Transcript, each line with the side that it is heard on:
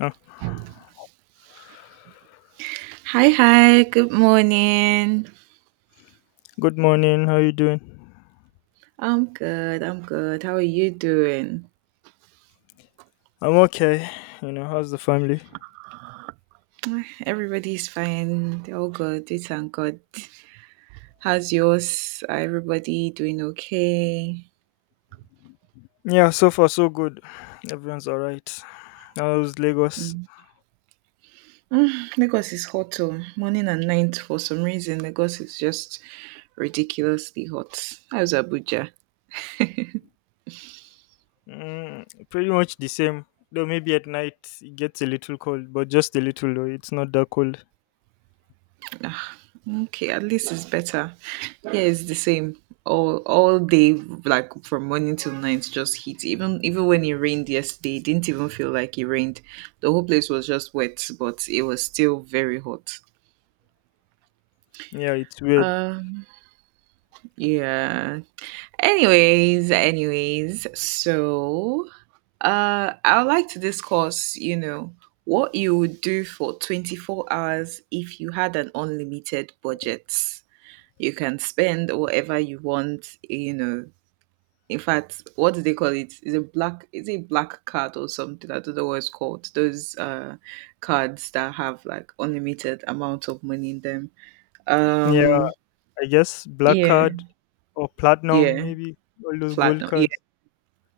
left: Oh,
right: Hi, hi, good morning.
left: good morning. How you doing?
right: I'm good, I'm good. How are you doing?
left: I'm okay. You know, how's the family?
right: Everybody's fine. They're all good. We thank God. How's yours? Are everybody doing okay?
left: Yeah, so far so good. Everyone's all right. How's Lagos?
right: Mm. Mm, Lagos is hot too. Morning and night for some reason. Lagos is just ridiculously hot. How's Abuja?
left: Mm, pretty much the same. Though maybe at night it gets a little cold, but just a little though. It's not that cold.
right: Ah, Okay, at least it's better. Yeah, it's the same. All day, like from morning till night, just heat. Even when it rained yesterday, it didn't even feel like it rained. The whole place was just wet, but it was still very hot.
left: Yeah, it's weird.
right: Um, yeah. Anyways, so I would like to discuss, you know, what you would do for 24 hours if you had an unlimited budget. You can spend whatever you want, you know. In fact, what do they call it? Is a black is it black card or something? I don't know what it's called. Those cards that have like unlimited amount of money in them.
left: Yeah,
right: Um
left: I guess black
right: yeah,
left: card or platinum
right: yeah.
left: maybe. All those gold
right: Platinum. Yeah,
left: cards.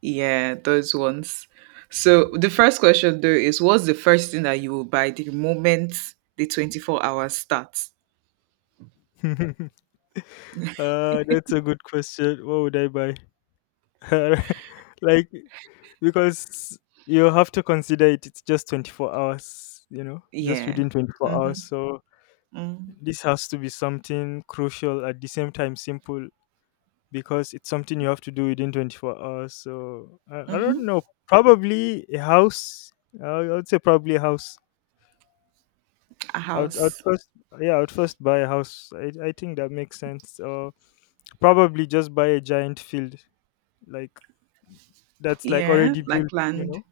right: yeah, those ones. So the first question though is what's the first thing that you will buy the moment the 24 hours starts?
left: uh, that's a good question. What would I buy? like Because you have to consider it, it's just 24 hours, you know, just
right: Yeah.
left: within 24 hours.
right: Mm-hmm.
left: So
right: Mm-hmm.
left: this has to be something crucial at the same time simple because it's something you have to do within 24 hours. So I don't
right: Mm-hmm.
left: know, probably a house. I would say probably a house.
right: A
left: I would, I would
right: house.
left: first, yeah, I would first buy a house. I think that makes sense. Or probably just buy a giant field like that's like
right: Yeah.
left: already
right: Like
left: built, you
right: land.
left: know.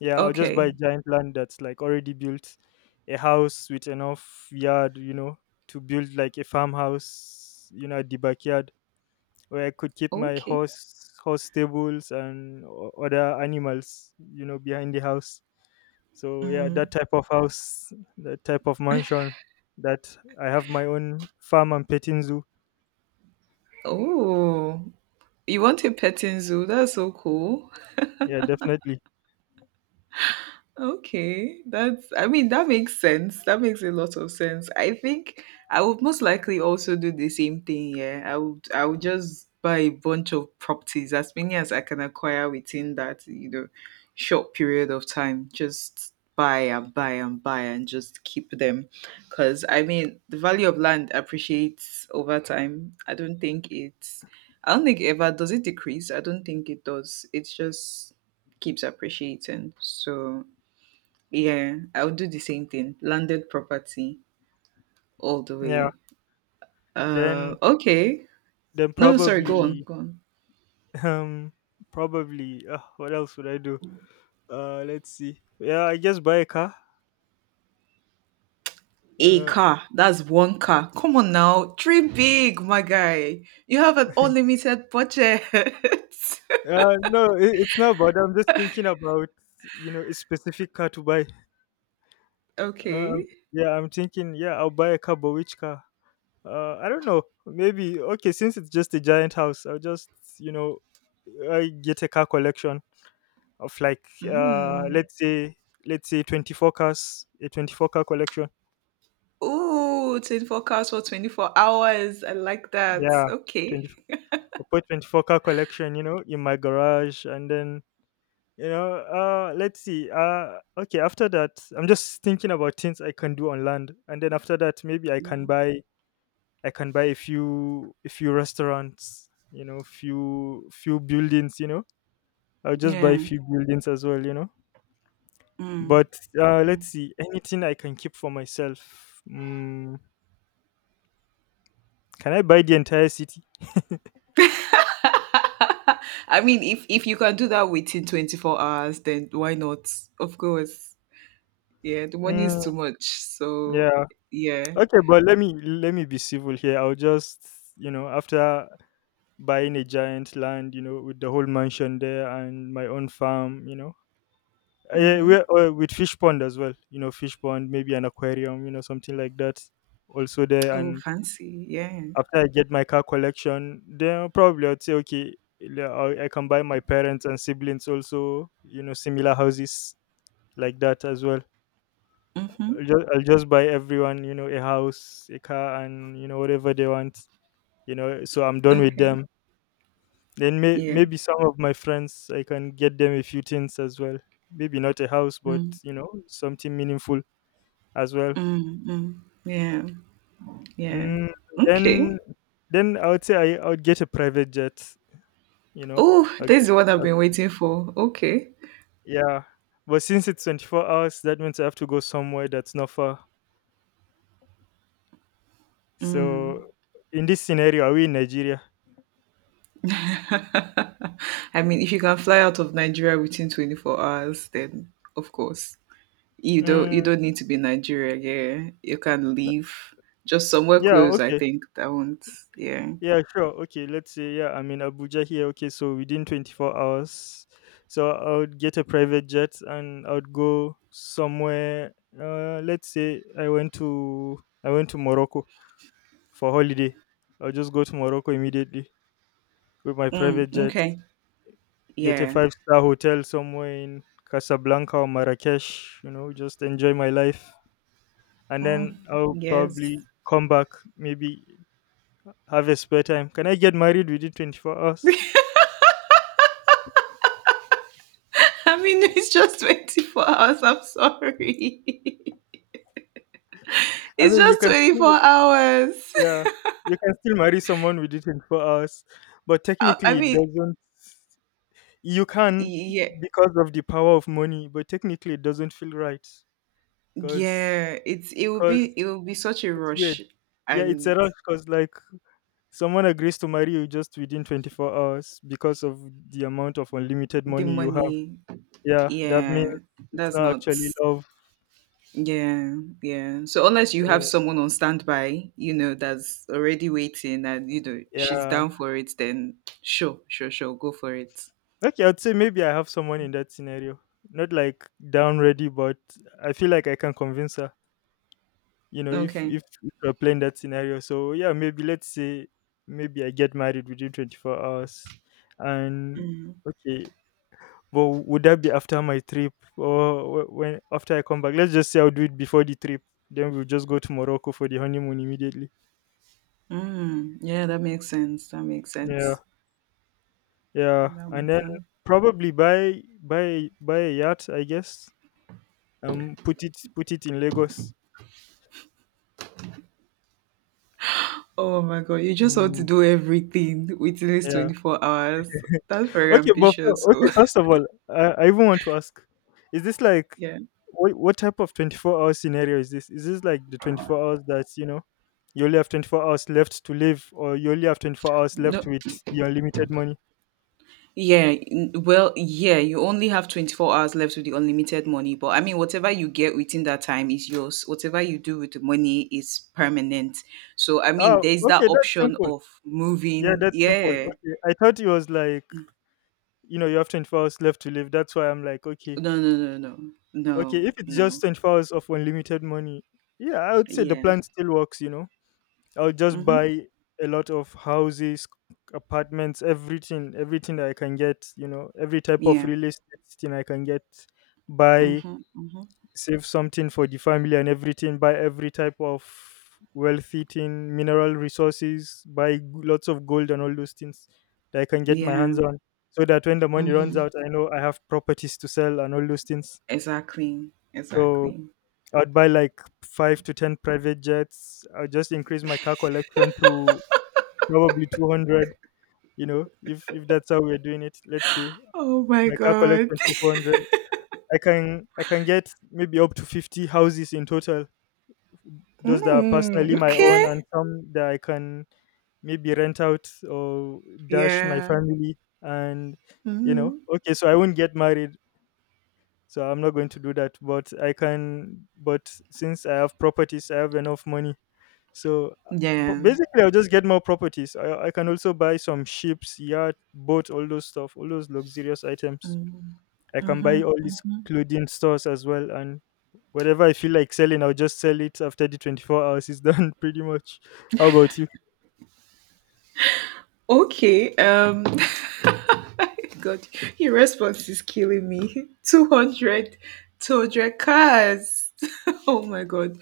left: Yeah, I'll just
right: Okay.
left: buy giant land that's like already built, a house with enough yard, you know, to build like a farmhouse, you know, at the backyard where I could keep my
right: Okay.
left: horse stables and other animals, you know, behind the house. So yeah,
right: Mm.
left: that type of house, that type of mansion, that I have my own farm and petting zoo.
right: Oh, you want a petting zoo? That's so cool.
left: Yeah, definitely.
right: Okay, that's, I mean, that makes sense. That makes a lot of sense. I think I would most likely also do the same thing. Yeah, I would just buy a bunch of properties, as many as I can acquire within that, you know, short period of time. Just buy and buy and buy and just keep them. Because, I mean, the value of land appreciates over time. I don't think ever does it decrease. I don't think it does. It's just keeps appreciating. So, yeah, I would do the same thing. Landed property all the
left: Yeah,
right: way.
left: then
right: Okay.
left: then
right: No, no, sorry. Go on,
left: probably.
right: go on.
left: um probably what else would I do? Let's see. Yeah, I guess buy a car.
right: A
left: Uh,
right: car. That's one car. Come on now, dream big, my guy. You have an unlimited budget.
left: no, it's not about. That. I'm just thinking about you know a specific car to buy.
right: okay.
left: Um, yeah, I'm thinking. Yeah, I'll buy a car, but which car? I don't know. Maybe okay. Since it's just a giant house, I'll just you know I get a car collection. of like uh
right: Mm.
left: let's say let's say 24 cars, a 24 car collection.
right: Ooh, 24 cars for 24 hours. I like that.
left: Yeah
right: Okay.
left: 20 I put 24 car collection you know in my garage, and then you know let's see okay, after that, I'm just thinking about things I can do on land, and then after that maybe i can
right: Mm.
left: buy i can buy a few restaurants, you know, few few buildings, you know. I'll just buy a
right: Yeah.
left: few buildings as well, you know.
right: Mm.
left: But
right: Mm.
left: let's see, anything I can keep for myself. Can I buy the entire city?
right: I mean, if you can do that within 24 hours, then why not? Of course. Yeah, the money is
left: Mm,
right: too much. So
left: yeah.
right: yeah.
left: Okay, but let me be civil here. I'll just you know, after buying a giant land, you know, with the whole mansion there and my own farm, you know,
right: Mm-hmm.
left: we with fish pond as well. You know, fish pond, maybe an aquarium, you know, something like that. Also there,
right: Oh,
left: and
right: fancy. Yeah.
left: after I get my car collection, then probably I'd say okay, le- I can buy my parents and siblings also, you know, similar houses like that as well. I'll
right: Mm-hmm.
left: just, I'll just buy everyone, you know, a house, a car, and you know whatever they want. You know, so I'm done with
right: Okay.
left: them. Then
right: Yeah.
left: maybe some of my friends, I can get them a few things as well. Maybe not a house, but
right: Mm.
left: you know something meaningful as well.
right: Mm. Mm. Yeah. Yeah.
left: Mm,
right: Okay.
left: then then I would say I would get a private jet. You know,
right: Oh,
left: I'll
right: this
left: get,
right: is what I've
left: I'll-
right: been waiting for. Okay.
left: yeah. But since it's 24 hours, that means I have to go somewhere that's not far.
right: Mm.
left: So in this scenario, are we in Nigeria?
right: I mean, if you can fly out of Nigeria within 24 hours, then of course
left: Mm,
right: you don't need to be in Nigeria. Yeah, you can leave just somewhere
left: yeah,
right: close. I
left: okay.
right: think that won't. Yeah.
left: Yeah, sure. Okay, let's say yeah, I'm in Abuja here. Okay, so within 24 hours, so I would get a private jet and I would go somewhere. Let's say I went to Morocco for holiday. I'll just go to Morocco immediately with my
right: Mm,
left: private jet.
right: okay.
left: Get a
right: Yeah.
left: five-star hotel somewhere in Casablanca or Marrakesh. You know, just enjoy my life, and then
right: Mm,
left: I'll
right: yes.
left: probably come back. Maybe have a spare time. Can I get married within 24 hours?
right: I mean, it's just 24 hours. I'm sorry.
left: I
right: It's
left: mean,
right: just 24 hours.
left: yeah, you can still marry someone with it in 4 hours, but
right: I
left: technically it
right: mean,
left: doesn't. You can
right: yeah,
left: because of the power of money, but technically it doesn't feel right because
right: yeah,
left: because
right: it will be such a
left: it's weird.
right: rush
left: Yeah, it's a
right: and
left: rush because like someone agrees to marry you just within 24 hours because of the amount of unlimited
right: the
left: money you have.
right: money,
left: Yeah, that means
right: yeah,
left: it's
right: that's
left: not
right: not
left: actually love.
right: yeah, yeah. So unless you have
left: So
right: someone on standby, you know, that's already waiting and you know she's
left: yeah,
right: down for it, then sure, sure, sure, go for it.
left: okay, I'd say maybe I have someone in that scenario. Not like down ready, but I feel like I can convince her. You know,
right: Okay.
left: if we're playing that scenario, so yeah, maybe let's say maybe I get married within 24 hours, and
right: Mm.
left: okay, but would that be after my trip or when after I come back? Let's just say I'll do it before the trip. Then we'll just go to Morocco for the honeymoon immediately.
right: Mm, yeah, that makes sense. That makes
left: Yeah,
right: sense.
left: yeah,
right: That
left: and
right: makes
left: then
right: sense.
left: probably buy a yacht, I guess. Put it in Lagos.
right: Oh my God, you just want to
left: Mm,
right: do everything within these
left: yeah.
right: 24 hours. That's very
left: Okay, but
right: ambitious. So,
left: First of all, I even want to ask: is this like
right: yeah.
left: what type of 24 hour scenario is this? Is this like the 24 hours that's you know you only have 24 hours left to live, or you only have 24 hours
right: No,
left: left with the unlimited money?
right: yeah. Well, yeah, you only have 24 hours left with the unlimited money. But I mean, whatever you get within that time is yours. Whatever you do with the money is permanent. So, I mean,
left: Oh,
right: there's that
left: okay, that's
right: option
left: simple.
right: of
left: Yeah,
right: moving.
left: that's simple.
right: Yeah.
left: Okay, I thought it was like you know you have 24 hours left to live. That's why I'm like okay,
right: No, no, no, no.
left: okay.
right: No,
left: If it's just
right: no.
left: 24 hours of unlimited money, yeah, I would say the
right: Yeah.
left: plan still works. You know. I'll just
right: Mm-hmm.
left: buy a lot of houses, apartments, everything, everything that I can get, you know, every type of
right: Yeah.
left: real estate thing I can get, buy,
right: Mhm, mhm.
left: save something for the family and everything, buy every type of wealthy thing, mineral resources, buy lots of gold and all those things that I can get my
right: Yeah.
left: hands on. So that when the money runs
right: Mhm.
left: out, I know I have properties to sell and all those things.
right: Exactly.
left: So
right: Exactly.
left: I'd buy like 5 to 10 private jets. I'll just increase my car collection to probably 200, you know, if that's how we're doing it, let's say
right: Oh my
left: my car
right: god.
left: collection to 400. I can get maybe up to 50 houses in total, those that are
right: Mm,
left: personally my own
right: okay.
left: and some that I can maybe rent out or dash my
right: Yeah.
left: family and you know.
right: Mhm.
left: Okay, so I won't get married, so I'm not going to do that, but I can, but since I have properties I have enough money. So
right: Yeah.
left: basically, I'll just get more properties. I can also buy some ships, yacht, boat, all those stuff, all those luxurious items.
right: Mm,
left: I can buy all
right: Mhm.
left: these
right: Mhm.
left: clothing stores as well. And whatever I feel like selling, I'll just sell it after the 24 hours is done, pretty much. How about you?
right: Okay. God, your response is killing me. 200 cars. oh my god.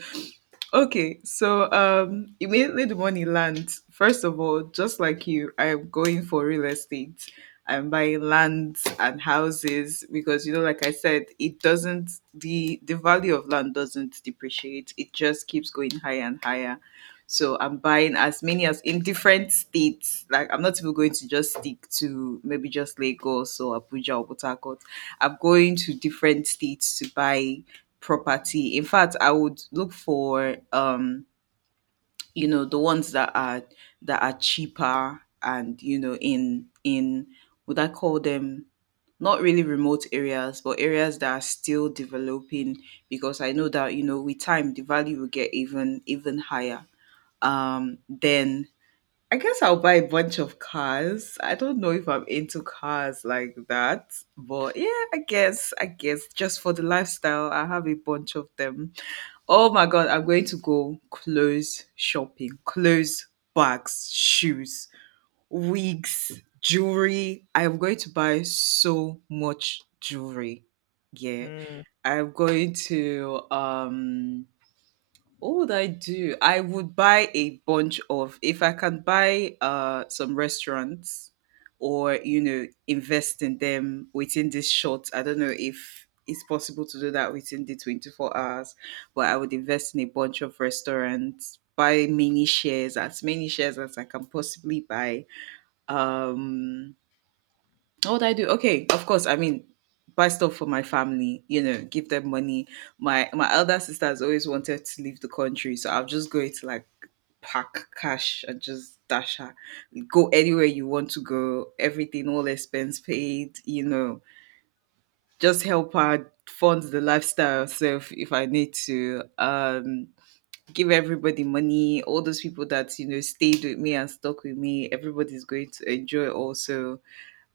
right: Okay, so immediately the money lands. First of all, just like you, I am going for real estate. I'm buying lands and houses because you know, like I said, it doesn't the value of land doesn't depreciate. It just keeps going higher and higher. So I'm buying as many as in different states. Like I'm not even going to just stick to maybe just Lagos or Abuja or Port Harcourt. I'm going to different states to buy property. In fact, I would look for you know, the ones that are cheaper and you know in would I call them not really remote areas, but areas that are still developing because I know that you know with time the value will get even higher. Then I guess I'll buy a bunch of cars. I don't know if I'm into cars like that, but yeah, I guess just for the lifestyle, I have a bunch of them. Oh my god, I'm going to go clothes shopping, clothes, bags, shoes, wigs, jewelry. I am going to buy so much jewelry. Yeah.
left: Mm,
right: I'm going to what would I do? I would buy a bunch of if I can buy some restaurants or you know invest in them within this short. I don't know if it's possible to do that within the 24 hours, but I would invest in a bunch of restaurants, buy many shares as I can possibly buy. Um what would I do? Okay, of course. I mean, buy stuff for my family. You know, give them money. My elder sister has always wanted to leave the country, so I'm just going to like pack cash and just dash her. Go anywhere you want to go. Everything, all expense paid. You know, just help her fund the lifestyle herself if I need to. Give everybody money. All those people that you know stayed with me and stuck with me. Everybody's going to enjoy also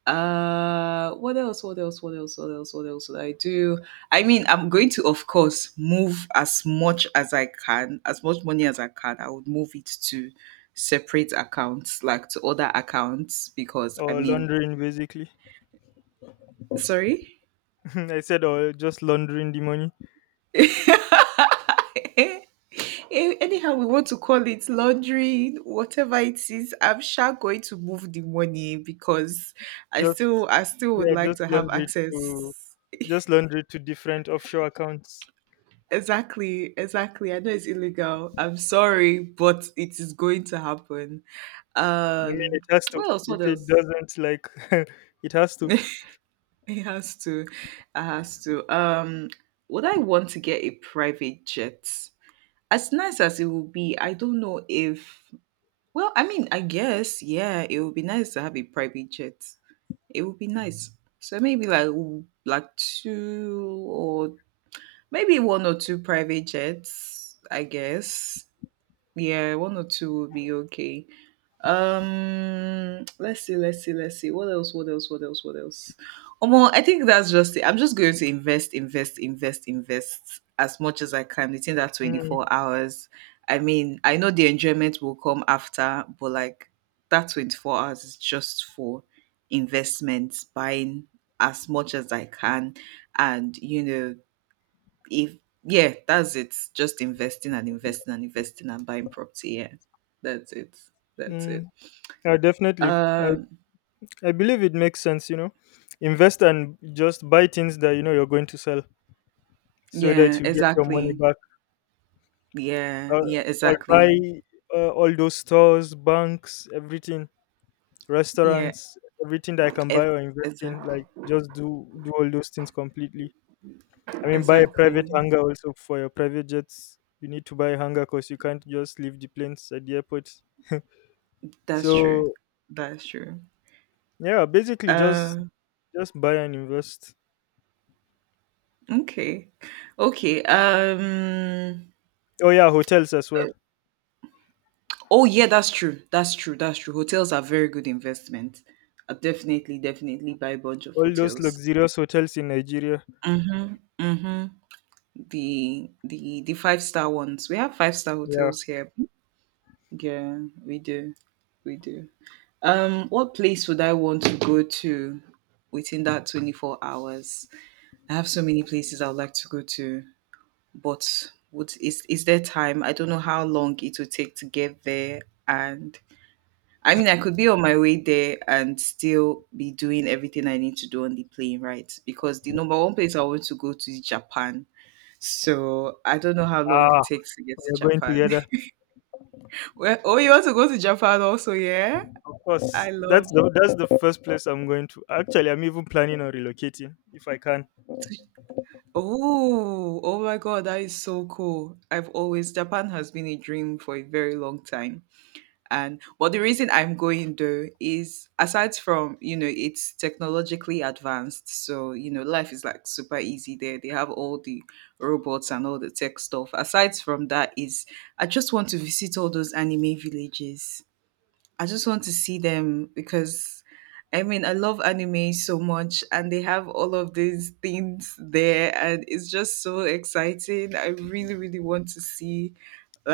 right: what else? What else? What else? What else? What else would I do? I mean, I'm going to, of course, move as much as I can, as much money as I can. I would move it to separate accounts, like to other accounts, because I
left: or
right: mean,
left: laundering, basically.
right: sorry.
left: I said, or just laundering the money.
right: Eh, anyhow, we want to call it laundry, whatever it is. I'm sure going to move the money because
left: Just
right: I still would
left: yeah,
right: like
left: just
right: to have
left: launder it to
right: access.
left: just launder it to different offshore accounts.
right: Exactly, exactly. I know it's illegal. I'm sorry, but it is going to happen.
left: I mean,
right: Um,
left: it has to.
right: what else? What
left: If it
right: else?
left: doesn't, like, it has to.
right: It has to. It has to. Would I want to get a private jet? As nice as it will be, I don't know if. Well, I mean, I guess yeah, it would be nice to have a private jet. It would be nice. So maybe like like two or maybe one or two private jets. I guess yeah, one or two will be okay. Let's see, let's see, let's see. What else? What else? What else? What else? Omo, I think that's just it. I'm just going to invest as much as I can within that
left: Mm,
right: 24 hours. I mean, I know the enjoyment will come after, but like that 24 hours is just for investments, buying as much as I can, and you know if yeah, that's it. Just investing and investing and investing and buying property. Yeah, that's it. That's
left: mm,
right: it.
left: yeah, definitely.
right: Um,
left: I believe it makes sense, you know. Invest and just buy things that you know you're going to sell so
right: yeah,
left: that you get your money
right: exactly.
left: back.
right: Yeah,
left: Uh,
right: yeah,
left: or buy
right: exactly.
left: uh, all those stores, banks, everything.
right: Yeah,
left: Restaurants, everything that I can buy
right: e-
left: or invest
right: exactly,
left: in, like just do do all those things completely. I mean, buy a private
right: exactly.
left: hangar also for your private jets. You need to buy a hangar because you can't just leave the planes at the airport.
right: That's true.
left: So
right: That's true.
left: yeah, basically
right: Um,
left: just buy and invest.
right: okay, okay.
left: Oh yeah, hotels as well.
right: Oh yeah, that's true. That's true. That's true. Hotels are very good investment. Definitely buy a bunch of
left: All those
right: hotels.
left: luxurious hotels in Nigeria.
right: Mm-hmm. Mm-hmm. The five-star ones. We have five-star
left: Yeah.
right: hotels here. Yeah, we do. We do. What place would I want to go to within that 24 hours? I have so many places I would like to go to, but would is there time? I don't know how long it would take to get there and I mean I could be on my way there and still be doing everything I need to do on the plane, right? Because the number one place I want to go to is Japan so I don't know how long it
left: Ah,
right: takes to get to
left: we're going
right: Japan.
left: together.
right: Well, oh, you want to go to Japan also, yeah?
left: Of course,
right: I love.
left: that's the first place I'm going to. Actually, I'm even planning on relocating if I can.
right: Oh, oh my God, that is so cool. I've always Japan has been a dream for a very long time. And but the reason I'm going there is aside from, you know, it's technologically advanced. So, you know, life is like super easy there. They have all the robots and all the tech stuff. Aside from that is I just want to visit all those anime villages. I just want to see them because I mean I love anime so much and they have all of these things there and it's just so exciting. I really, really want to see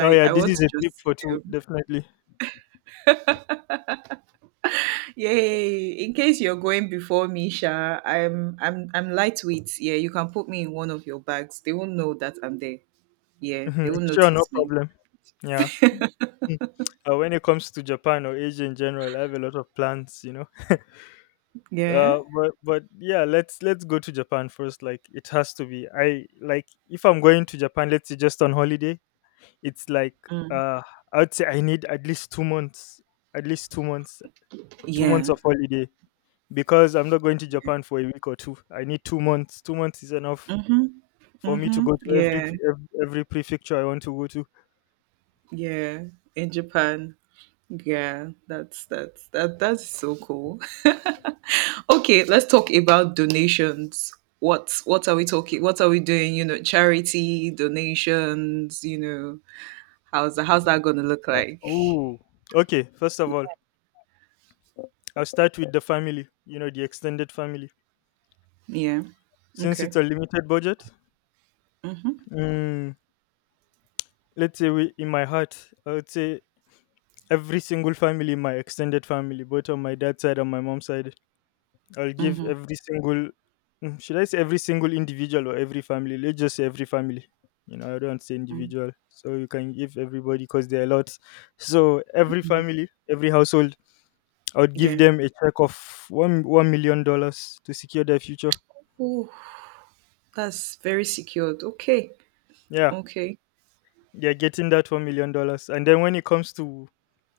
left: Oh yeah,
right: I
left: this
right: want
left: is
right: to
left: a trip
right: just see
left: for two,
right: them.
left: definitely.
right: Yay! In case you're going before me, Sha, I'm lightweight. Yeah, you can put me in one of your bags. They won't know that I'm there.
left: Mhm.
right: Yeah, they won't
left: Sure, no
right: notice me.
left: problem. Yeah. Mm. When it comes to Japan or Asia in general, I have a lot of plans, you know.
right: Yeah.
left: But but yeah, let's go to Japan first. Like it has to be. I like if I'm going to Japan, let's say just on holiday, it's like
right: Mm.
left: uh, I'd say I need at least 2 months, at least 2 months, 2 months
right: Yeah.
left: of holiday because I'm not going to Japan for a week or two. I need 2 months. 2 months is enough
right: Mm-hmm.
left: for me to
right: Mm-hmm.
left: go to
right: Yeah.
left: every prefecture I want to go to.
right: Yeah. In Japan. Yeah, that's so cool. Okay, let's talk about donations. What are we talking? What are we doing? You know, charity donations. You know, how's that gonna look like?
left: Ooh. Okay, first of all, I'll start with the family, you know, the extended family.
right: Yeah.
left: Since
right: Okay.
left: it's a limited budget,
right: Mhm.
left: mm, let's say we, in my heart, I would say every single family in my extended family, both on my dad's side and my mom's side, I'll give
right: Mhm.
left: every single, should I say every single individual or every family? Let's just say every family. You know, I don't say
right: Mm-hmm.
left: individual, so you can give everybody because there are lots. So every
right: Mm-hmm.
left: family, every household, I would give
right: Yeah.
left: them a check of one $1 million dollars to secure their future.
right: Oh, that's very secured. Okay.
left: Yeah,
right: Okay.
left: they're getting that $1 million. And then when it comes to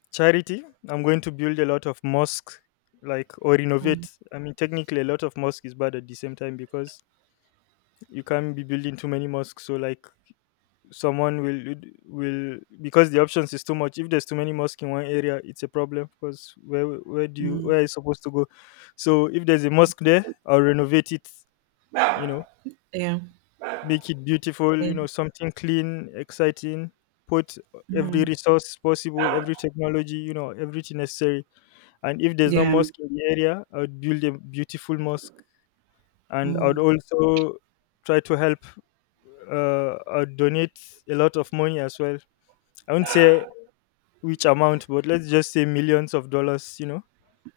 left: charity, I'm going to build a lot of mosques, like, or
right: Mm.
left: renovate. I mean, technically, a lot of mosque is bad at the same time because you can't be building too many mosques. So like someone will because the options is too much. If there's too many mosques in one area, it's a problem because where do you
right: Mm.
left: where are you supposed to go? So if there's a mosque there, I'll renovate it. You know,
right: Yeah.
left: make it beautiful,
right: Yeah.
left: you know, something clean, exciting, put every
right: Mm.
left: resource possible, every technology, you know, everything necessary. And if there's no
right: Yeah.
left: mosque in the area, I would build a beautiful mosque. And I would
right: Mm.
left: also try to help, I would donate a lot of money as well. I won't say which amount, but let's just say millions of dollars, you know,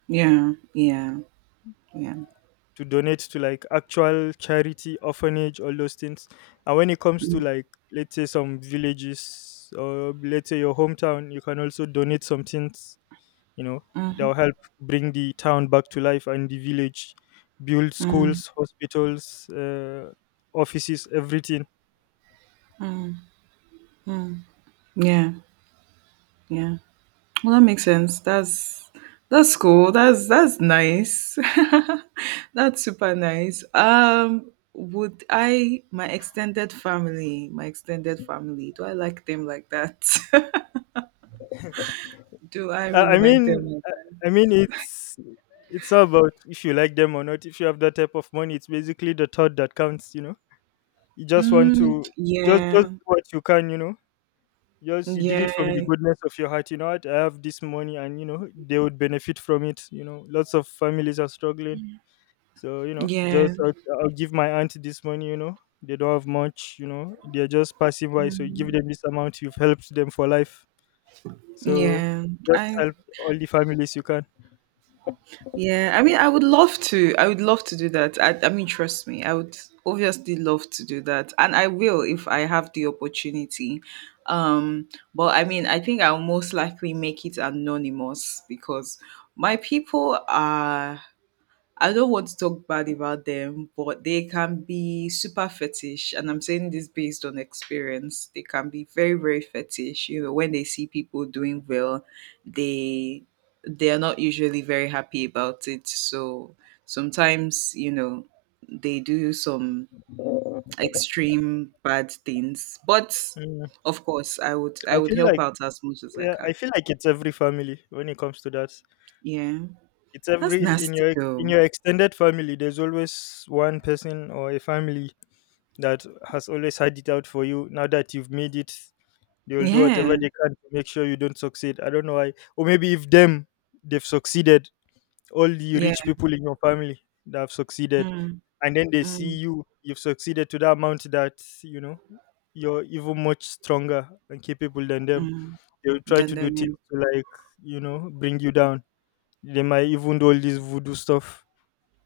right: Yeah. Yeah. Yeah.
left: to donate to like actual charity, orphanage, all those things. And when it comes to
right: Mm-hmm.
left: like let's say some villages or let's say your hometown, you can also donate some things, you know, that
right: Mm-hmm.
left: will help bring the town back to life and the village, build
right: Mm-hmm,
left: schools, hospitals, offices, everything.
right: mm-hmm. Yeah, yeah. Well, that makes sense. That's cool. That's nice. That's super nice. Would I my extended family, do I like them like that? Do I
left: I,
right: really
left: I
right: like
left: mean,
right: them like
left: I,
right: that?
left: I mean it's all about if you like them or not. If you have that type of money, it's basically the thought that counts. You know, you just want
right: Mm,
left: to just
right: yeah,
left: do what you can. You know, yes, you did it from the
right: yeah,
left: goodness of your heart. You know what? I have this money, and you know they would benefit from it. You know, lots of families are struggling, so you know,
right: yeah,
left: I'll give my aunt this money. You know, they don't have much. You know, they're just passing by, so you give them this amount. You've helped them for life. So
right: yeah.
left: just
right: I
left: help all the families you can.
right: Yeah, I mean, I would love to. I would love to do that. I mean, trust me, I would obviously love to do that, and I will if I have the opportunity. Um, but I mean, I think I'll most likely make it anonymous because my people are, I don't want to talk bad about them, but they can be super fetish. And I'm saying this based on experience. They can be very, very fetish. You know, when they see people doing well, they they are not usually very happy about it. So sometimes, you know, they do some extreme bad things. But
left: Mm,
right: of course, I would I
left: I
right: would
left: feel
right: help
left: like
right: out as much as I
left: yeah,
right: can.
left: I feel like it's every family when it comes to that.
right: Yeah.
left: It's
right: That's
left: every
right: nasty
left: in
right: though.
left: your extended family. There's always one person or a family that has always had it out for you. Now that you've made it, they will do
right: Yeah.
left: whatever they can to make sure you don't succeed. I don't know why. Or maybe if them they've succeeded, all the
right: Yeah.
left: rich people in your family that have succeeded,
right: Mm,
left: and then they see
right: mm,
left: you, you've succeeded to that amount that you know you're even much stronger and capable than them.
right: mm.
left: They will try
right: Than
left: to do
right: them,
left: things
right: name.
left: to like you know bring you down. They might even do all this voodoo stuff.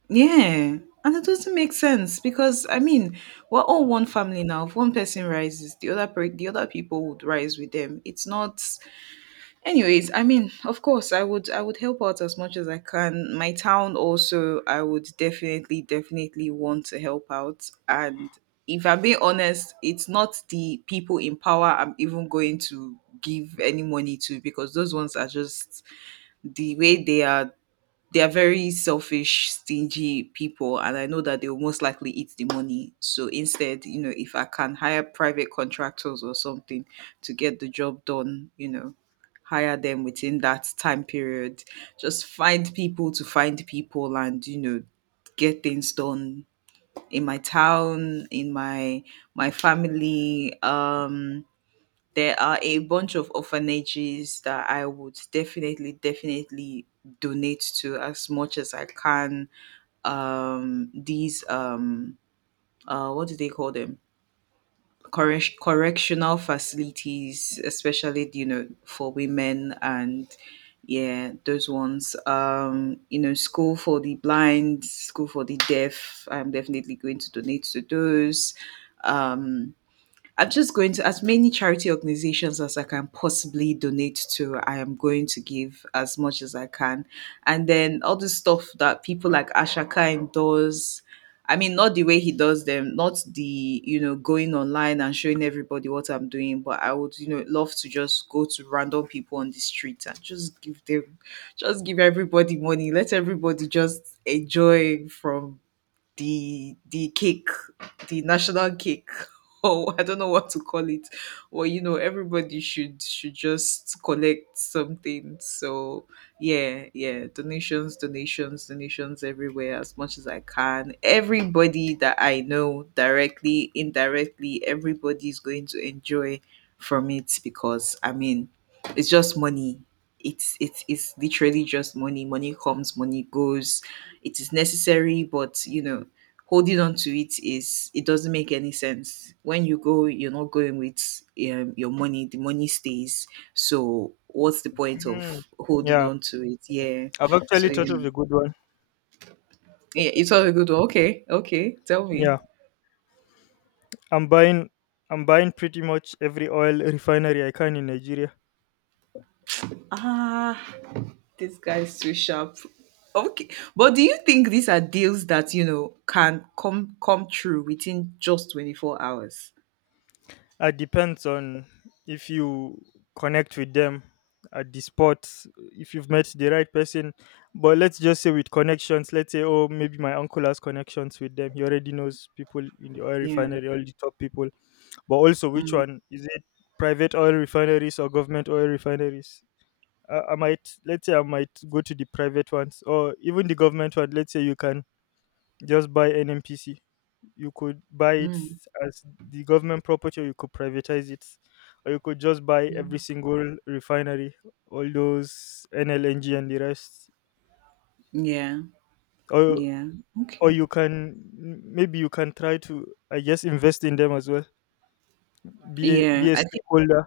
right: Yeah. And it doesn't make sense because I mean, we're all one family now. If one person rises, the other people would rise with them. It's not, anyways, I mean, of course I would help out as much as I can. My town also I would definitely, definitely want to help out. And if I'm being honest, it's not the people in power I'm even going to give any money to because those ones are just the way they are, they are very selfish, stingy people, and I know that they will most likely eat the money. So instead, you know, if I can hire private contractors or something to get the job done, you know, hire them within that time period, just find people and, you know, get things done in my town, in my family. There are a bunch of orphanages that I would definitely, definitely donate to as much as I can. These What do they call them? Correctional facilities, especially you know for women and yeah, those ones. You know, school for the blind, school for the deaf. I'm definitely going to donate to those. Um, I'm just going to as many charity organizations as I can possibly donate to. I am going to give as much as I can, and then all the stuff that people like Ashaka does. I mean, not the way he does them, not the, you know, going online and showing everybody what I'm doing, but I would, you know, love to just go to random people on the street and just just give everybody money. Let everybody just enjoy from the cake, the national cake, or I don't know what to call it. Or you know, everybody should just collect something. So yeah, yeah, donations, donations, donations everywhere as much as I can. Everybody that I know, directly, indirectly, everybody's going to enjoy from it because I mean, it's just money. It's literally just money. Money comes, money goes, it is necessary but you know holding on to it is, it doesn't make any sense. When you go, you're not going with your money. The money stays. So what's the point of
left: Mm,
right: holding
left: yeah,
right: on to it? Yeah.
left: I've
right: So
left: actually
right: you
left: thought of
right: know,
left: a good one.
right: yeah, it's all a good one. Okay, okay. Tell me.
left: Yeah. I'm buying I'm buying pretty much every oil refinery I can in Nigeria.
right: Ah, this guy's too sharp. Okay, but do you think these are deals that you know can come true within just 24 hours?
left: It depends on if you connect with them at the spot, if you've met the right person. But let's just say with connections, let's say, oh, maybe my uncle has connections with them. He already knows people in the oil
right: Yeah.
left: refinery, all the top people. But also, which
right: Mm,
left: one? Is it private oil refineries or government oil refineries? I might let's say I might go to the private ones or even the government one. Let's say you can just buy NMPC. You could buy it
right: mm,
left: as the government property, or you could privatize it, or you could just buy every
right: mm.
left: single refinery, all those NLNG and the rest,
right: Yeah.
left: or
right: Yeah.
left: or
right: Okay.
left: you can maybe you can try to I guess invest in them as well. Be
right: Yeah.
left: a
right: I think.
left: stakeholder.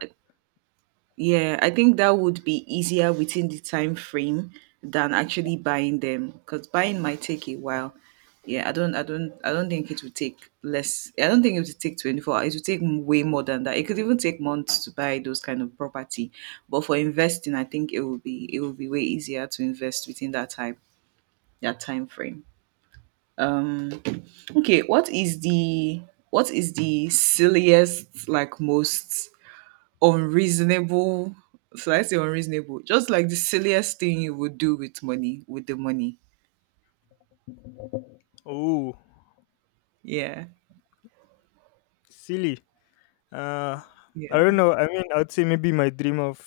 right: Yeah, I think that would be easier within the time frame than actually buying them because buying might take a while. Yeah, I don't think it would take less. I don't think it would take 24. It would take way more than that. It could even take months to buy those kind of property. But for investing, I think it will be way easier to invest within that time frame. Um, okay, what is the, what is the silliest like most unreasonable, so I say unreasonable, just like the silliest thing you would do with money, with the money.
left: Oh,
right: Yeah.
left: silly. Uh, I
right: Yeah.
left: don't know. I mean, I'd say maybe my dream of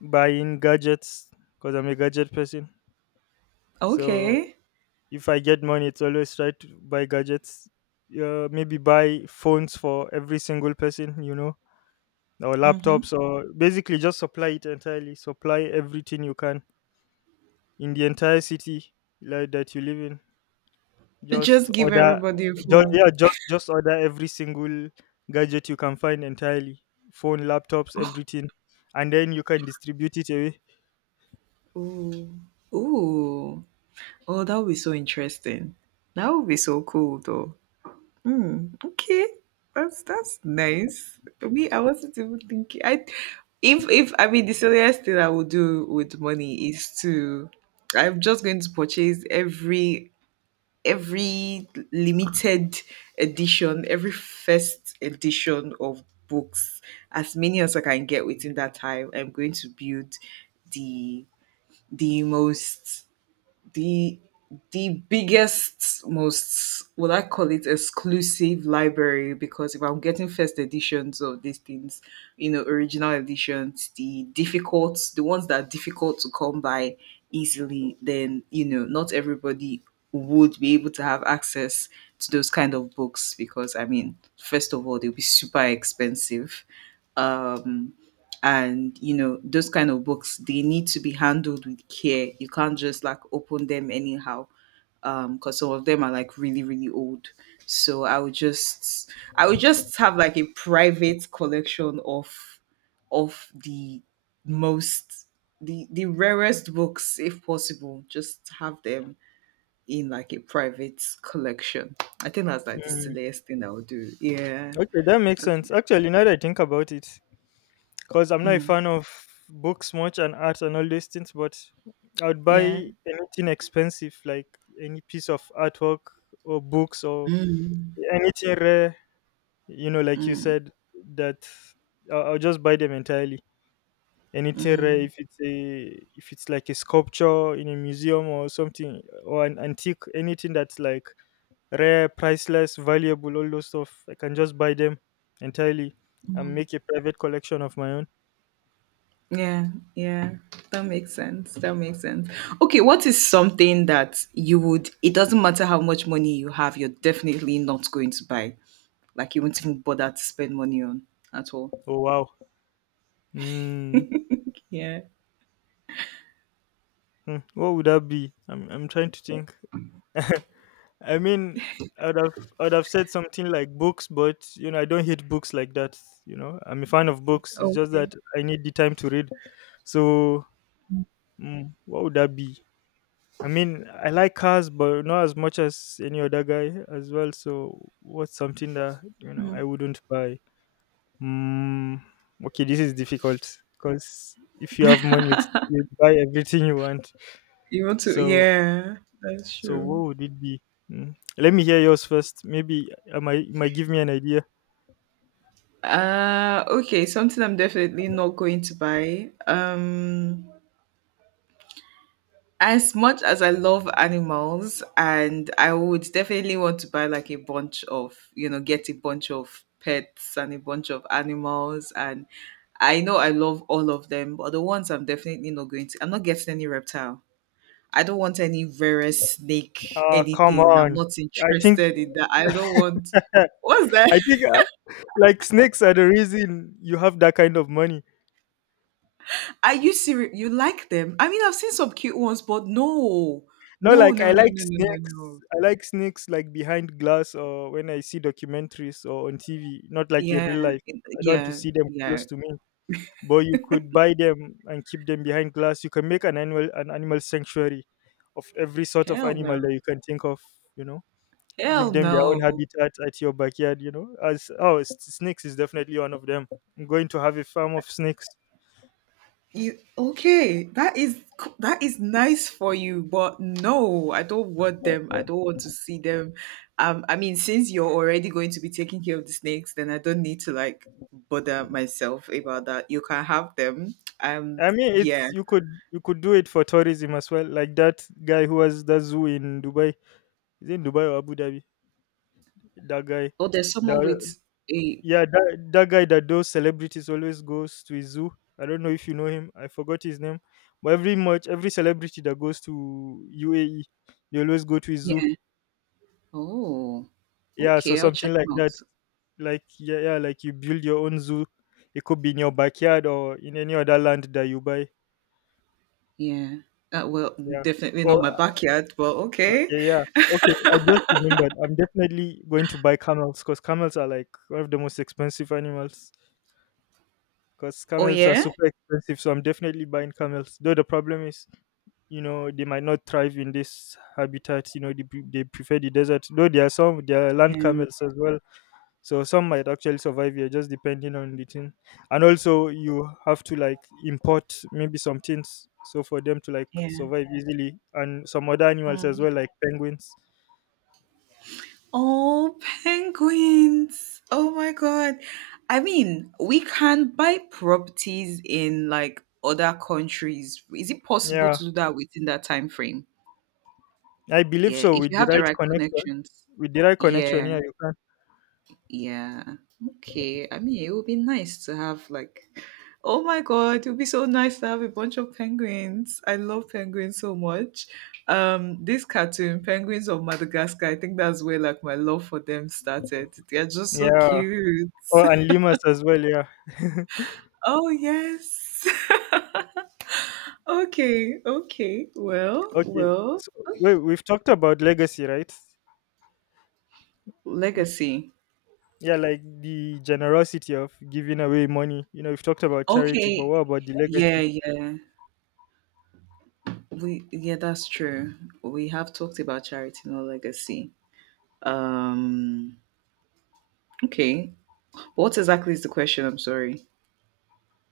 left: buying gadgets because I'm a gadget person. So
right: Okay.
left: if I get money, it's always try to buy gadgets. Maybe buy phones for every single person, you know, or
right: Mm-hmm.
left: laptops, or basically just supply it entirely. Supply everything you can in the entire city like that you live in. Just
right: Just give
left: order,
right: everybody a
left: just,
right: phone.
left: yeah, just order every single gadget you can find entirely. Phone, laptops, everything, and then you can distribute it away.
right: Ooh. Ooh. Oh, that would be so interesting. That would be so cool though. Hmm. Okay. That's nice. Me, I wasn't even thinking I If I mean the silliest thing I would do with money is to, I'm just going to purchase every limited edition, every first edition of books, as many as I can get within that time. I'm going to build the the most, the the biggest, most, would I call it, exclusive library because if I'm getting first editions of these things, you know, original editions, the ones that are difficult to come by easily, then you know, not everybody would be able to have access to those kind of books because I mean, first of all, they'll be super expensive. Um and you know those kind of books, they need to be handled with care, you can't just like open them anyhow, because some of them are like really really old, so I would just have like a private collection of the most, the rarest books if possible, just have them in like a private collection. I think that's like the
left: Mm,
right: silliest thing I would do. Yeah,
left: okay, that makes
right: that's,
left: sense. Actually, now that I think about it, because I'm not a
right: mm,
left: fan of books much and art and all these things, but I would buy
right: yeah,
left: anything expensive, like any piece of artwork or books or
right: mm,
left: anything rare, you know, like you
right: mm,
left: said, that I'll just buy them entirely. And it's a
right: mm.
left: if it's a if it's like a sculpture in a museum or something or an antique, anything that's like rare, priceless, valuable, all those stuff, I can just buy them entirely and make a private collection of my own.
right: Yeah, yeah. That makes sense. That makes sense. Okay, what is something that you would, it doesn't matter how much money you have, you're definitely not going to buy. Like you won't even bother to spend money on at all.
left: Oh wow. Mm.
right: Yeah.
left: Hmm, what would that be? I'm trying to think. I mean, I'd have said something like books, but you know, I don't hate books like that. You know, I'm a fan of books. It's just
right: Okay.
left: that I need the time to read. So, mm, what would that be? I mean, I like cars, but not as much as any other guy as well. So, what's something that you know I wouldn't buy? Mm, okay, this is difficult because if you have money, you'd buy everything you want.
right: You want to,
left: So,
right: yeah, that's
left: so
right: true.
left: what would it be? Mm. Let me hear yours first. Maybe I might it might give me an idea.
right: Uh, okay, something I'm definitely not going to buy. As much as I love animals and I would definitely want to buy like a bunch of, you know, get a bunch of pets and a bunch of animals, and I know I love all of them, but the ones I'm definitely not going to I'm not getting any reptile. I don't want any various snake,
left: Ah, come
right: anything. I'm
left: on.
right: not
left: I think
right: interested in that. I don't want, what's that?
left: I think like snakes are the reason you have that kind of money.
right: Are you serious? You like them? I mean I've seen some cute ones, but no.
left: No,
right: No,
left: like
right: no,
left: I
right: no,
left: like
right: no, no, no,
left: snakes.
right: no.
left: I like snakes like behind glass or when I see documentaries or on TV, not like in
right: Yeah,
left: real life. I don't want to
right: yeah,
left: see them
right: yeah.
left: close to me. But you could buy them and keep them behind glass. You can make an animal sanctuary of every sort of
right: Hell
left: animal that
right: no.
left: you can think of. You know, give
right: Hell
left: them their own
right: no.
left: habitat at your backyard. You know, as oh, snakes is definitely one of them. I'm going to have a farm of snakes.
right: You okay? That is nice for you, but no, I don't want them. I don't want to see them. I mean, since you're already going to be taking care of the snakes, then I don't need to like bother myself about that. You can have them. Um,
left: I mean,
right: yeah.
left: it's you could do it for tourism as well. Like that guy who has that zoo in Dubai. Is it in Dubai or Abu Dhabi? That guy,
right: Oh, there's someone
left: that
right: with a,
left: yeah, that that guy that those celebrities always goes to his zoo. I don't know if you know him. I forgot his name. But every much every celebrity that goes to UAE, they always go to his zoo.
right: yeah. Oh,
left: Yeah, so
right: okay. I'll check
left: something like
right: him out.
left: that. Like yeah, yeah, like you build your own zoo. It could be in your backyard or in any other land that you buy.
right: Yeah. Well,
left: Yeah.
right: definitely not my
left: Or
right: backyard, but okay.
left: yeah, yeah. Okay, I just remembered. I'm definitely going to buy camels because camels are like one of the most expensive animals. Because
right: Oh
left: camels are
right: yeah.
left: super expensive, so I'm definitely buying camels. Though the problem is, you know, they might not thrive in this habitat. You know, they prefer the desert. Though there are some, there are land
right: Yeah.
left: camels as well. So some might actually survive here, just depending on the thing. And also, you have to like import maybe some things, so for them to like survive easily, and some other animals as
right: Yeah.
left: well, like penguins.
right: Oh, penguins. Oh my God. I mean, we can buy properties in like other countries. Is it possible
left: Yeah.
right: to do that within that time frame?
left: I believe
right: Yeah,
left: so
right: if
left: with
right: you
left: the
right: have the
left: right
right: right
left: connection.
right: connections.
left: With the right
right: Yeah.
left: connection, yeah, you can.
right: Yeah. Okay. I mean, it would be nice to have like, oh my God, it would be so nice to have a bunch of penguins. I love penguins so much. This cartoon, Penguins of Madagascar, I think that's where like my love for them started. They're just so
left: Yeah.
right: cute.
left: Oh, and Limas as well, yeah.
right: Oh yes. Okay. Okay. Well.
left: Okay.
right: Well.
left: So wait, we've talked about legacy, right?
right: Legacy.
left: Yeah, like the generosity of giving away money. You know, we've talked about charity, but
right: Okay.
left: what about the
right: Yeah.
left: legacy?
right: Yeah. We. Yeah. That's true. We have talked about charity, no legacy. Um, okay. What exactly is the question? I'm sorry.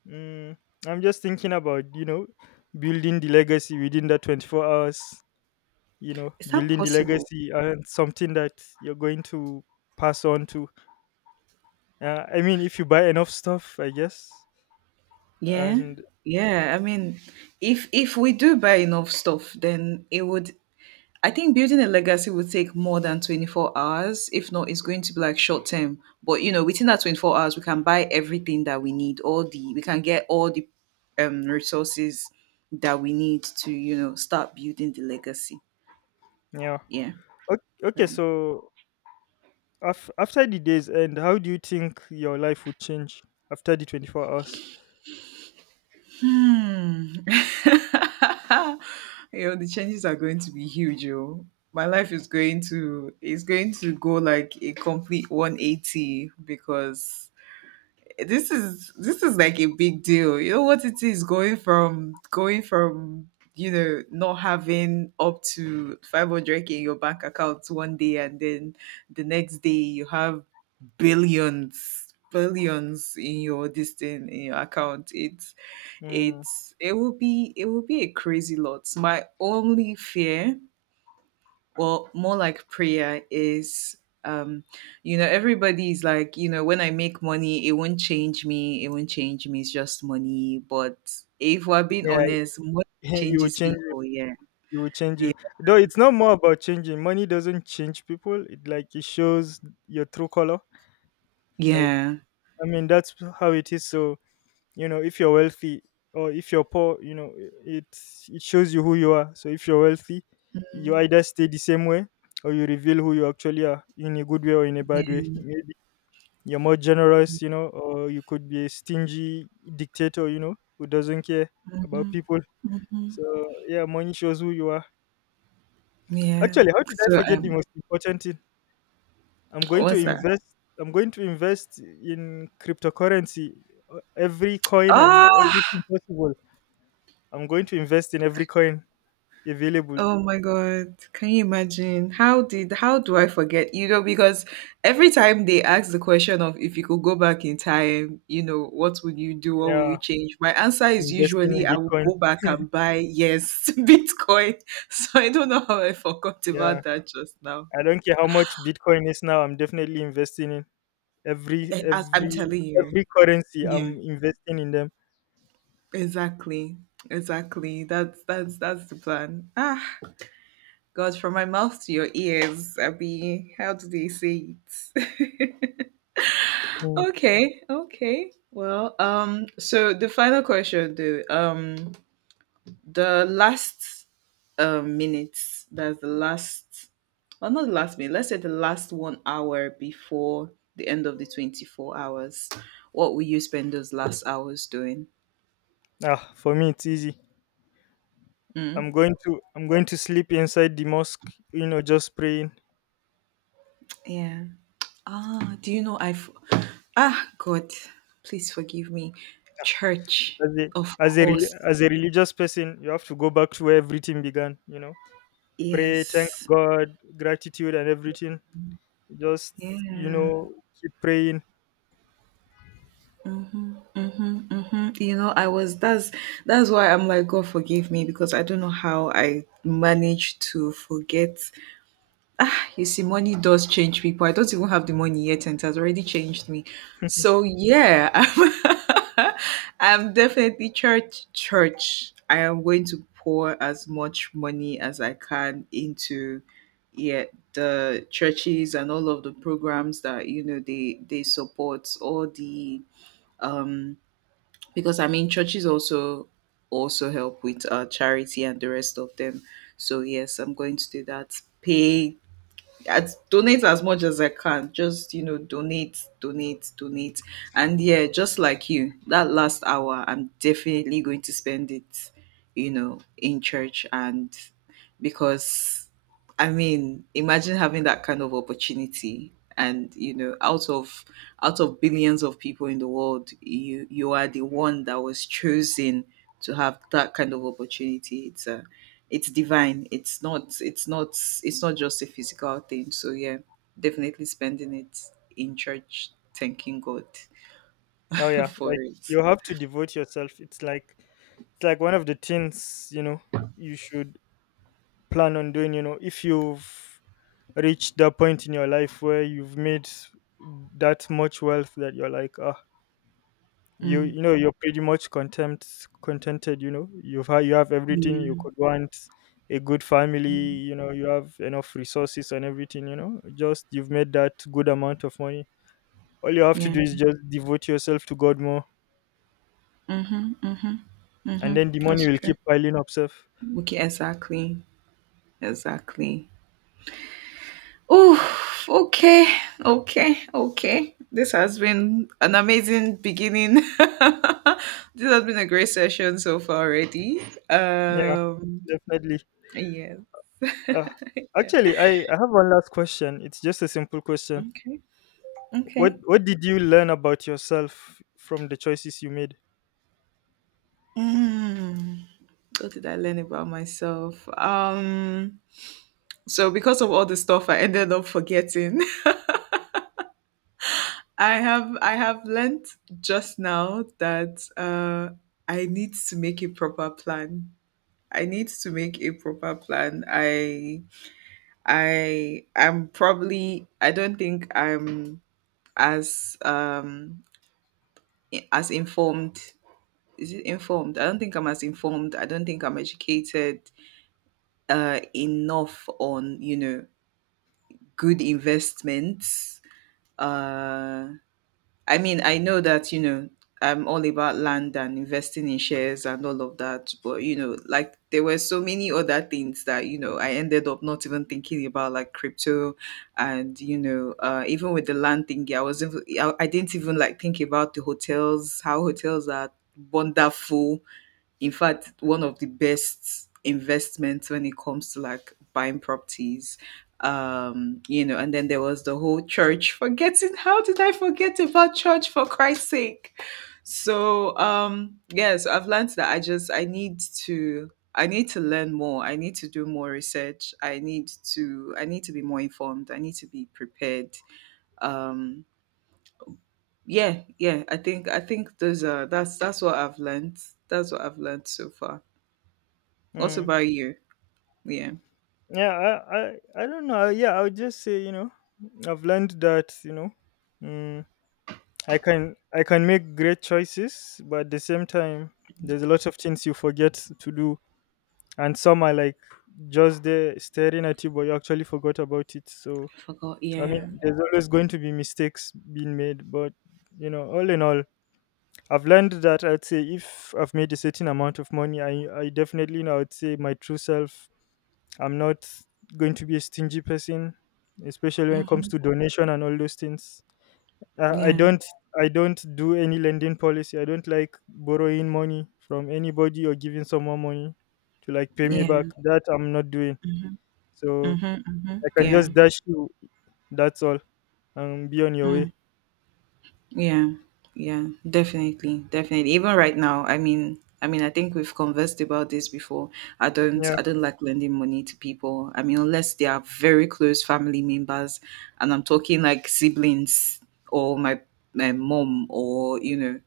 left: Mm, I'm just thinking about, you know, building the legacy within that 24 hours, you know,
right: Is that
left: building the
right: possible?
left: legacy and something that you're going to pass on to. Yeah, I mean, if you buy enough stuff, I guess.
right: Yeah.
left: And
right: Yeah. I mean, if we do buy enough stuff, then it would, I think building a legacy would take more than 24 hours. If not, it's going to be like short term. But you know, within that 24 hours, we can buy everything that we need, all the, we can get all the resources that we need to, you know, start building the legacy.
left: yeah.
right: Yeah.
left: Okay, okay,
right: Right.
left: so after the day's end, how do you think your life would change after the 24 hours?
right: Hmm. Yo, the changes are going to be huge, yo. My life is going to go like a complete 180 because this is like a big deal. You know what it is, going from not having up to 500K in your bank account 1 day, and then the next day you have billions, in your this thing in your account. It's
left: Mm,
right: it will be, a crazy lot. My only fear, or more like prayer, is um everybody's like, you know, when I make money, it won't change me, it's just money. But if we're being
left: yeah,
right: honest, money
left: it will
right: changes
left: change you.
right: people. Yeah,
left: It will change
right: yeah,
left: you. Though it's not more about changing. Money doesn't change people. It like it shows your true color. Like
right: yeah.
left: I mean, that's how it is. So you know, if you're wealthy or if you're poor, you know, it it shows you who you are. So if you're wealthy, you
right: Mhm.
left: either stay the same way or you reveal who you actually are in a good way or in a bad
right: Yeah.
left: way. Maybe you're more generous, you know, or you could be a stingy dictator, you know, who doesn't care about people.
right: Mhm.
left: So yeah, money shows who you are.
right: Yeah.
left: Actually, how did I
right: so
left: forget the
right: um
left: most important thing? I'm going to
right: what's that?
left: invest. I'm going to invest in cryptocurrency, every coin and
right: Oh.
left: everything possible. I'm going to invest in every coin available.
right: Oh my God. Can you imagine? How do I forget? You know, because every time they ask the question of, if you could go back in time, you know, what would you do? What would you
left: Yeah,
right: change? My answer is
left: investing
right: usually
left: in
right: I would
left: Bitcoin.
right: go back and buy, yes, Bitcoin. So I don't know how I forgot
left: Yeah,
right: about that just now.
left: I don't care how much Bitcoin is now. I'm definitely investing in every
right: As I'm
left: every
right: telling you.
left: every currency.
right: Yeah,
left: I'm investing in them.
right: exactly. Exactly. That's the plan. Ah, God, from my mouth to your ears, Abby. How do they say it?
left: Mm.
right: Okay, okay. Well, so the final question, though, the last minutes, that's the last, well, not the last minute. Let's say the last 1 hour before the end of the 24 hours. What will you spend those last hours doing?
left: Ah, for me it's easy.
right: Hmm.
left: I'm going to sleep inside the mosque. You know, just praying.
right: Yeah. Ah, do you know I've? Ah, God, please forgive me. Church,
left: as a
right: of
left: as a
right: course.
left: as a religious person, you have to go back to where everything began, you know, pray, thank
right: Yes.
left: God, gratitude and everything, just, you
right: Yeah.
left: know, keep praying.
right: Mhm, mhm, mhm. You know, I was that's why I'm like, God forgive me, because I don't know how I managed to forget. Ah, you see, money does change people. I don't even have the money yet, and it has already changed me. So yeah, I'm definitely church. I am going to pour as much money as I can into, yeah, the churches and all of the programs that, you know, they support. All the um, because I mean, churches also help with charity and the rest of them. So yes, I'm going to do that. Pay at donate as much as I can. Just, you know, donate, donate, donate, and yeah, just like you, that last hour, I'm definitely going to spend it, you know, in church, and because, I mean, imagine having that kind of opportunity, and you know, out of billions of people in the world, you are the one that was chosen to have that kind of opportunity. It's a, it's divine. It's not just a physical thing. So yeah, definitely spending it in church, thanking God
left: Oh yeah,
right: for
left: like
right: it.
left: you have to devote yourself. It's like it's like one of the things, you know, you should plan on doing, you know, if you've reached that point in your life where you've made that much wealth that you're like, ah,
right: Mm.
left: you know, you're pretty much content contented, you know, you have everything you
right: Yeah.
left: could want, a good family,
right: Mm.
left: you know, you have enough resources and everything, you know, just you've made that good amount of money. All you have to
right: Yeah.
left: do is just devote yourself to God more,
right: Mhm. Mhm.
left: and
right: Mhm.
left: then the money
right: That's
left: will
right: true.
left: keep piling up self.
right: Okay, exactly. Exactly. Oh, okay. Okay. Okay. This has been an amazing beginning. This has been a great session so far already.
left: Yeah,
right: Um
left: definitely.
right: Yes.
left: uh,
right: Yeah.
left: actually, I have one last question. It's just a simple question.
right: Okay.
left: what
right: Okay.
left: what did you learn about yourself from the choices you made?
right: Mm. What did I learn about myself? So because of all the stuff I ended up forgetting, I have learned just now that, I need to make a proper plan. I need to make a proper plan. I am probably, I don't think I'm as um as informed, is it informed? I don't think I'm as informed. I don't think I'm educated enough on, you know, good investments. Uh, I mean, I know that, you know, I'm all about land and investing in shares and all of that, but you know, like, there were so many other things that, you know, I ended up not even thinking about, like crypto, and you know, even with the land thing, I wasn't, I didn't even like think about the hotels, how hotels are wonderful, in fact one of the best investments when it comes to like buying properties. You know, and then there was the whole church forgetting. How did I forget about church, for Christ's sake? So, yeah, so I've learned that I just, I need to learn more, I need to do more research, I need to be more informed, I need to be prepared. um yeah, yeah. I think those are, that's what I've learned. That's what I've learned so far. What
left: Mm.
right: about you? Yeah.
left: Yeah, I don't know. Yeah, I would just say, you know, I've learned that, you know, mm, I can make great choices, but at the same time, there's a lot of things you forget to do, and some are like just there staring at you, but you actually forgot about it. So
right: Forgot.
left: I mean,
right: Yeah.
left: there's always going to be mistakes being made, but you know, all in all, I've learned that I'd say if I've made a certain amount of money, I definitely know I'd say my true self. I'm not going to be a stingy person, especially when it comes
right: Mhm.
left: to donation and all those things. Uh, I
right: Yeah.
left: don't I don't do any lending policy. I don't like borrowing money from anybody or giving someone money to like pay me
right: Yeah.
left: back. That I'm not doing.
right: Mhm.
left: So
right: Mhm. Mhm.
left: I can
right: Yeah.
left: just dash you. That's all, and be on your
right: Mm.
left: way.
right: Yeah. Yeah. Definitely. Definitely. Even right now, I mean, I think we've conversed about this before.
left: Yeah.
right: I don't like lending money to people. I mean, unless they are very close family members, and I'm talking like siblings, or my mom, or you know,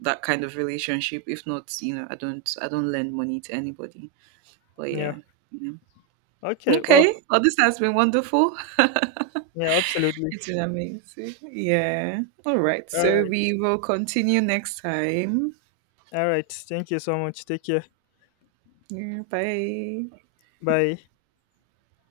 right: that kind of relationship. If not, you know, I don't lend money to anybody. But yeah.
left: Yeah. Okay. Well,
right: Okay. Well, this has been wonderful.
left: yeah, absolutely.
right: It's been amazing. Yeah. All right.
left: All
right: So
left: right.
right: we will continue next time.
left: All right. Thank you so much. Take care.
right: Yeah, bye.
left: Bye.